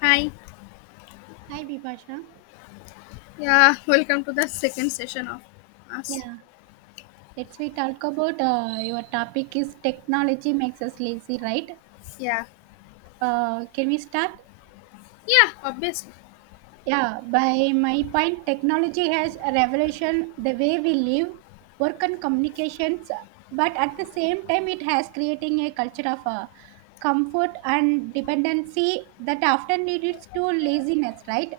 Hi. Hi, Bipasha. Yeah, welcome to the second session of us. Yeah, let's we talk about your topic is technology makes us lazy, right? Yeah. Can we start? Yeah, obviously. Yeah, by my point, technology has a revolution the way we live, work, and communications. But at the same time, it has creating a culture of comfort and dependency that often leads to laziness. Right?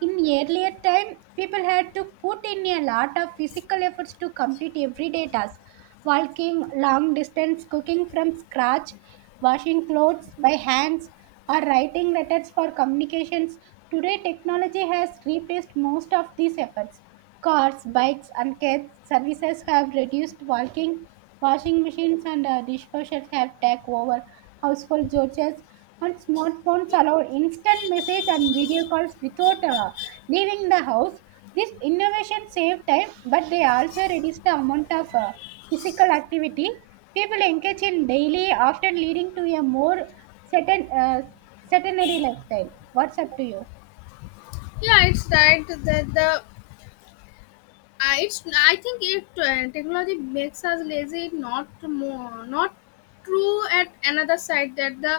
In earlier time, people had to put in a lot of physical efforts to complete everyday tasks, walking long distance, cooking from scratch, washing clothes by hands, or writing letters for communications. Today, technology has replaced most of these efforts. Cars, bikes, and cats services have reduced walking. Washing machines and dishwashers have taken over household chores, and smartphones allow instant message and video calls without leaving the house. This innovation save time, but they also reduce the amount of physical activity people engage in daily, often leading to a more certain sedentary lifestyle. What's up to you? Yeah, it's right that the I it's I think if technology makes us lazy, not more, not true at another side that the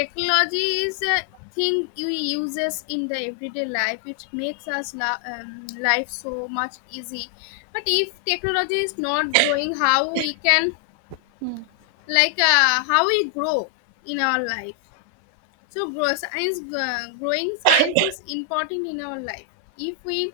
technology is a thing we uses in the everyday life. It makes us life so much easy. But if technology is not growing, how we can Hmm. like how we grow in our life? So, growing science is important in our life. If we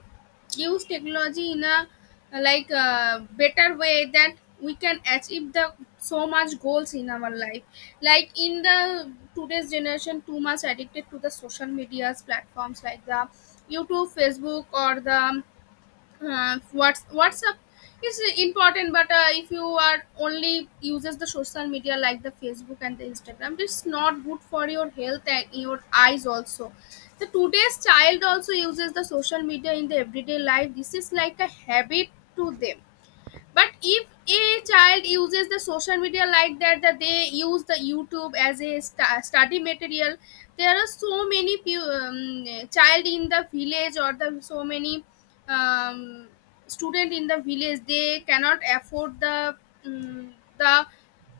use technology in a like a better way, that we can achieve the so much goals in our life. Like in the today's generation, too much addicted to the social medias platforms like the YouTube, Facebook, or the what's whatsapp is important but if you are only uses the social media like the facebook and the instagram, it's not good for your health and your eyes also. The today's child also uses the social media in the everyday life. This is like a habit to them. But if a child uses the social media like that that they use the youtube as a study material, there are so many child in the village, or the so many um, student in the village, they cannot afford the um, the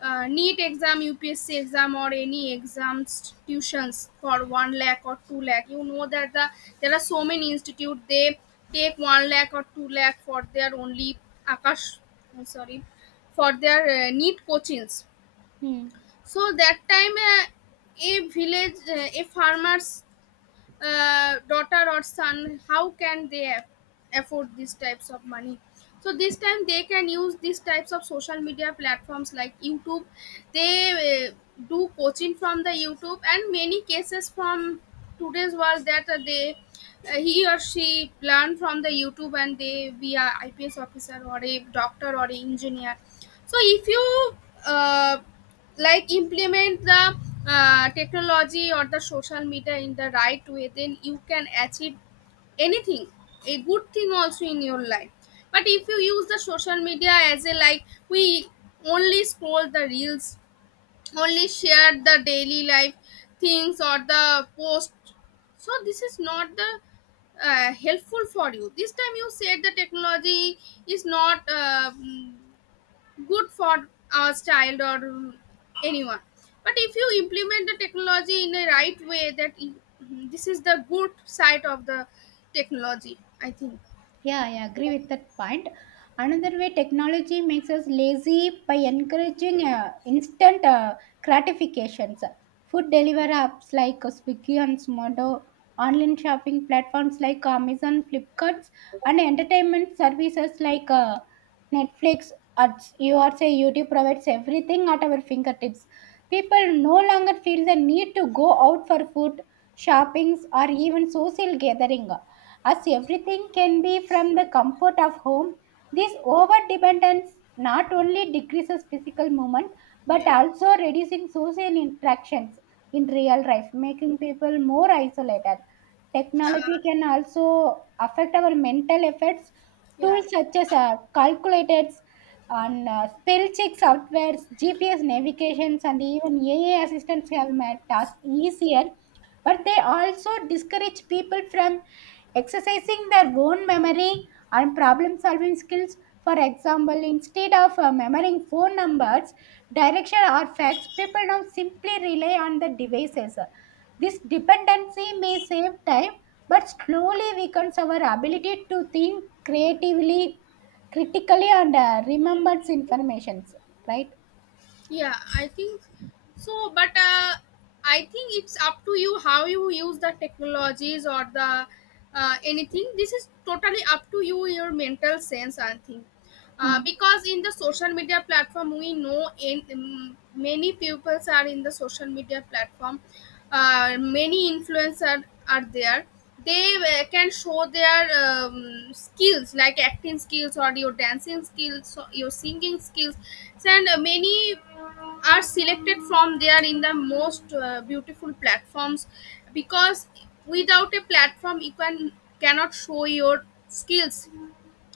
neat exam, upsc exam, or any exams tuitions for 1 lakh or 2 lakh. You know that the there are so many institute they take 1 lakh or 2 lakh for their only akash I sorry for their neat coachings. Hmm. So that time a village a farmers daughter or son, how can they afford these types of money? So this time they can use these types of social media platforms like youtube. They do coaching from the youtube, and many cases from today's world that they he or she learn from the youtube and they be a ips officer or a doctor or a engineer. So if you uh, like implement the technology or the social media in the right way, then you can achieve anything, a good thing also in your life. But if you use the social media as a like we only scroll the reels, only share the daily life things or the post, so this is not the helpful for you. This time you said the technology is not good for a child or anyone. But if you implement the technology in a right way, that this is the good side of the technology, I think. Yeah, I agree with that point. Another way technology makes us lazy by encouraging instant gratifications. Food delivery apps like Swiggy and Smodo, online shopping platforms like Amazon, Flipkarts, and entertainment services like Netflix or say YouTube provides everything at our fingertips. People no longer feel the need to go out for food, shoppings, or even social gathering as everything can be from the comfort of home, this overdependence not only decreases physical movement but Yeah. also reducing social interactions in real life, making people more isolated. Technology uh, can also affect our mental efforts. yeah, Tools such as calculators and spell check softwares, GPS navigations, and even AI assistants have made tasks easier but they also discourage people from exercising their own memory and problem solving skills. For example, instead of memorizing phone numbers, direction, or facts, people now simply rely on the devices. This dependency may save time but slowly weakens our ability to think creatively, critically, and remembers information. Right? yeah, I think so. But I think it's up to you how you use the technologies or the anything. This is totally up to you, your mental sense, I think. Hmm. Because in the social media platform, we know in many pupils are in the social media platform. Many influencers are there. They can show their skills like acting skills or your dancing skills or your singing skills. And many are selected from there in the most beautiful platforms, because without a platform you cannot show your skills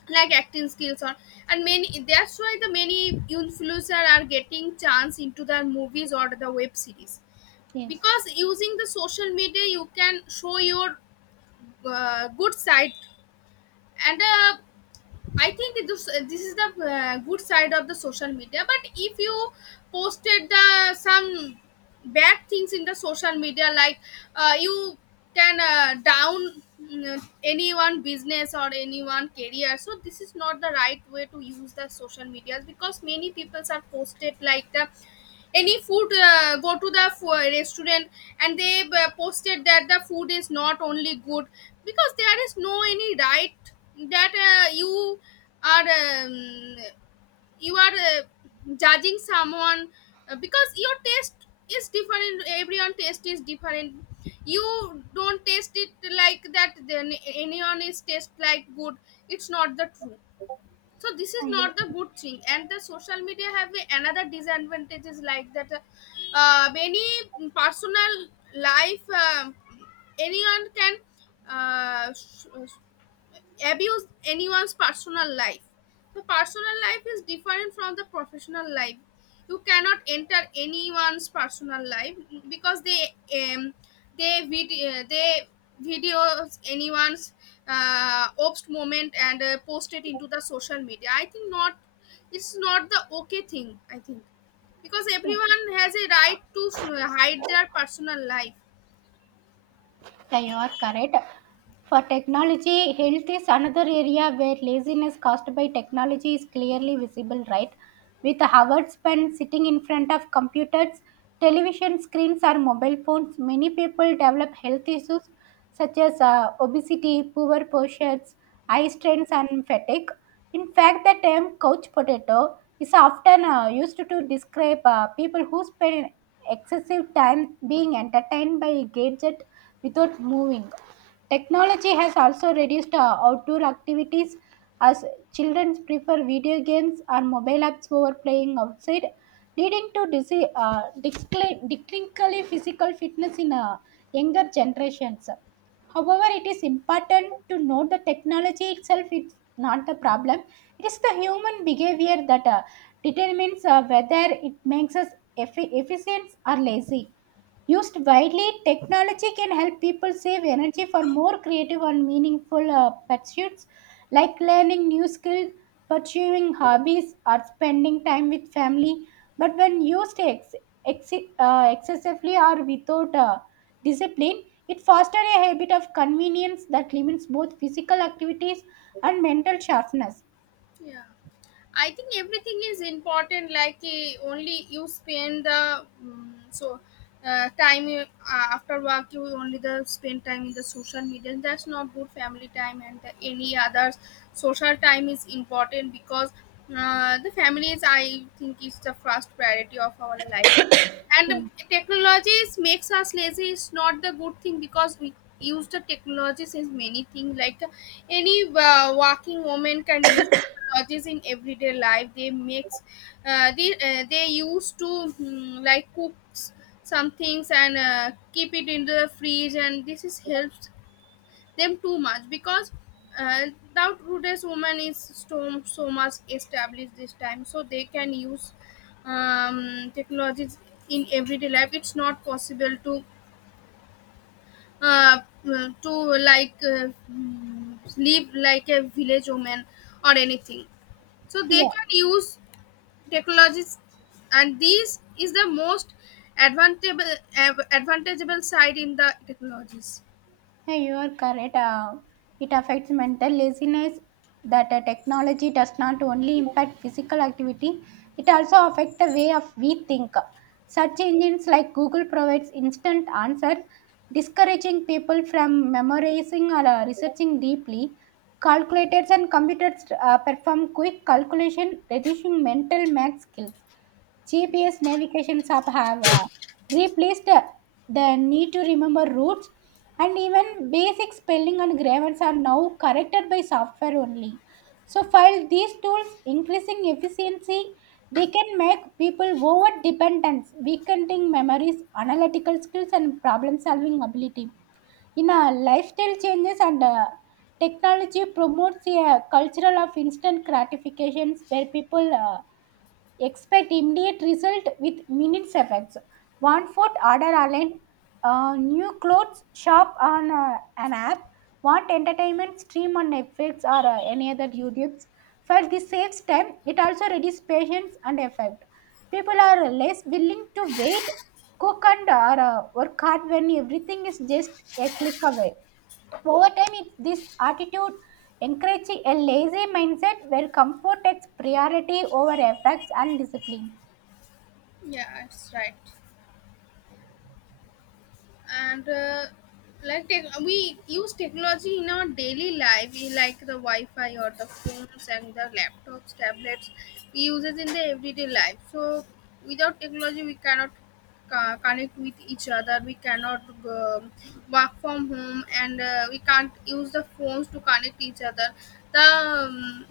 like acting skills on. And many, that's why the many influencer are getting chance into the movies or the web series, Yes. because using the social media you can show your good side. And I think this is the good side of the social media. But if you posted the some bad things in the social media, like you can down, mm, anyone business or anyone career. So this is not the right way to use the social medias, because many people are posted like the any food, go to the restaurant, and they posted that the food is not only good, because there is no any right that are um, you are judging someone, because your taste is different, everyone taste is different. You don't taste it like that, then anyone is taste like good, it's not the truth. So this is Thank you. not the good thing. And the social media have another disadvantage is like that many personal life, um, anyone can uh, sh- abuse anyone's personal life. The personal life is different from the professional life. You cannot enter anyone's personal life because they, um, they videos anyone's obst moment and post it into the social media. I think not. It's not the okay thing, I think, because everyone has a right to hide their personal life. Yeah, you are correct. For technology, health is another area where laziness caused by technology is clearly visible, right? With hours spent sitting in front of computers, television screens, or mobile phones, many people develop health issues such as obesity, poor postures, eye strains, and fatigue. In fact, the term couch potato is often used to describe people who spend excessive time being entertained by gadgets without moving. Technology has also reduced outdoor activities as children prefer video games or mobile apps over playing outside, leading to declining physical fitness in younger generations. However, it is important to note that technology itself is not the problem. It is the human behavior that determines whether it makes us efficient or lazy. Used widely, technology can help people save energy for more creative and meaningful pursuits like learning new skills, pursuing hobbies, or spending time with family. But when used ex- excessively or without discipline, it fosters a habit of convenience that limits both physical activities and mental sharpness. Yeah. I think everything is important. Like, eh, only you spend the, mm, so time you, after work you only the spend time in the social media. That's not good. Family time and the any other social time is important, because the family is, I think, is the first priority of our life. Yeah. And technologies makes us lazy is not the good thing, because we use the technologies in many things like, any working woman can use technologies in everyday life. They makes they used to, mm, like cooks some things and keep it in the fridge, and this is helps them too much, because uh, the today's woman is so, so much established this time, so they can use technologies in everyday life. It's not possible to uh, uh, to like, mm, live like a village woman or anything. So they Yeah. can use technologies, and this is the most advantageable advantageable side in the technologies. Yeah, you are correct. It affects mental laziness that technology does not only impact physical activity, it also affects the way of we think. Search engines like Google provides instant answer, discouraging people from memorizing or researching deeply. Calculators and computers perform quick calculation, reducing mental math skills. GPS navigation app have replaced the need to remember routes, and even basic spelling and grammars are now corrected by software only. So, while these tools increasing efficiency, they can make people over dependent, weakening memories, analytical skills, and problem solving ability. In a lifestyle changes and technology promotes a cultural of instant gratifications where people expect immediate result with minutes effects. One foot order online, new clothes shop on an app. Want entertainment stream on Netflix or any other YouTube's. First, this saves time. It also reduces patience and effort. People are less willing to wait, cook and or, work hard when everything is just a click away. Over time, it's this attitude encouraging a lazy mindset where comfort takes priority over effects and discipline. Yeah, that's right. And like we use technology in our daily life. We like the wi-fi or the phones and the laptops tablets, we use it in the everyday life. So without technology, we cannot connect with each other. We cannot, um, work from home, and we can't use the phones to connect each other. The,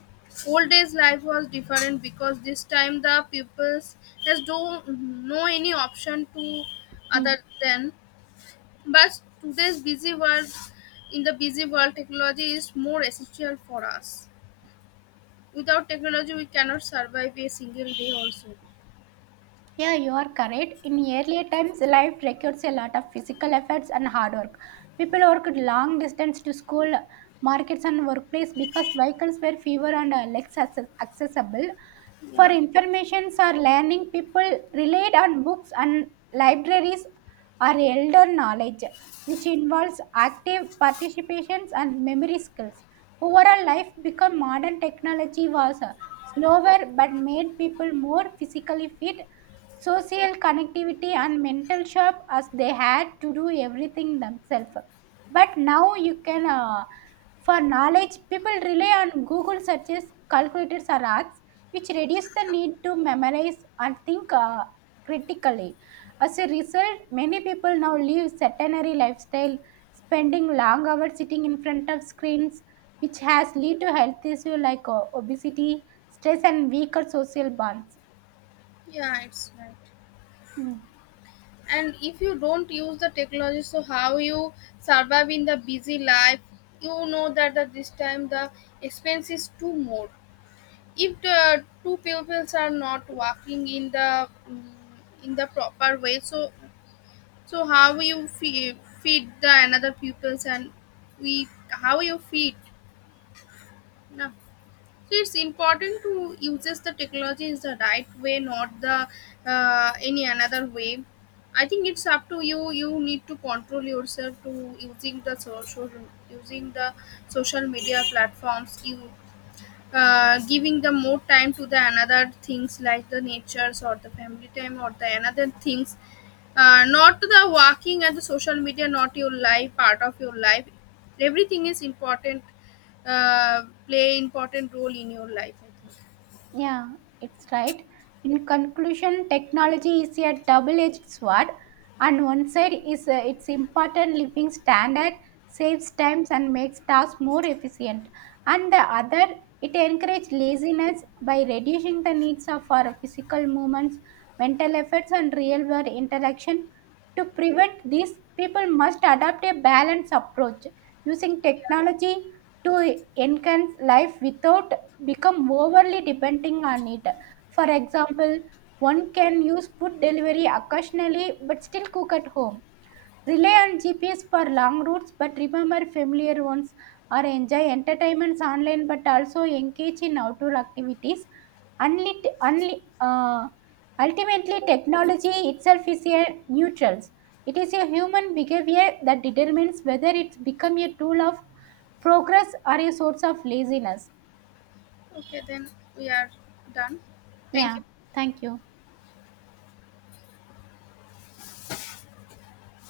old days life was different, because this time the pupils has no any option to Hmm. other than. But today's busy world, in the busy world, technology is more essential for us. Without technology, we cannot survive a single day. Also, Yeah, you are correct. In earlier times, life requires a lot of physical efforts and hard work. People worked long distance to school, markets, and workplace because vehicles were fewer and less accessible. For informations or learning, people relied on books and libraries or elder knowledge, which involves active participations and memory skills. Overall, life become modern technology was slower but made people more physically fit social connectivity and mental shop as they had to do everything themselves but now you can for knowledge people rely on google searches calculators or apps which reduce the need to memorize and think critically as a result many people now live sedentary lifestyle spending long hours sitting in front of screens which has lead to health issues like obesity stress and weaker social bonds. yeah, it's right. And if you don't use the technology, so how you survive in the busy life? You know that at this time the expense is too more. If the two pupils are not working in the, mm, in the proper way, so so how you feed the another pupils, and we how you feed? No. So it's important to uses the technology is the right way, not the any another way. I think it's up to you. You need to control yourself to using the social media platforms. You giving the more time to the another things like the natures or the family time or the another things, not to the working, and the social media not your life, part of your life. Everything is important, play important role in your life, I think. Yeah, it's right. In conclusion, technology is a double-edged sword. On one side, is its important living standard saves times and makes tasks more efficient. On the other, it encourages laziness by reducing the needs of our physical movements, mental efforts, and real-world interaction. To prevent this, people must adopt a balanced approach using technology to enhance life without become overly depending on it. For example, one can use food delivery occasionally but still cook at home. Rely on GPS for long routes but remember familiar ones or enjoy entertainments online but also engage in outdoor activities. Unlit, unli, uh, Ultimately, technology itself is a neutral. It is a human behavior that determines whether it's become a tool of progress or a source of laziness. Okay, then we are done. Thank Yeah, you. thank you.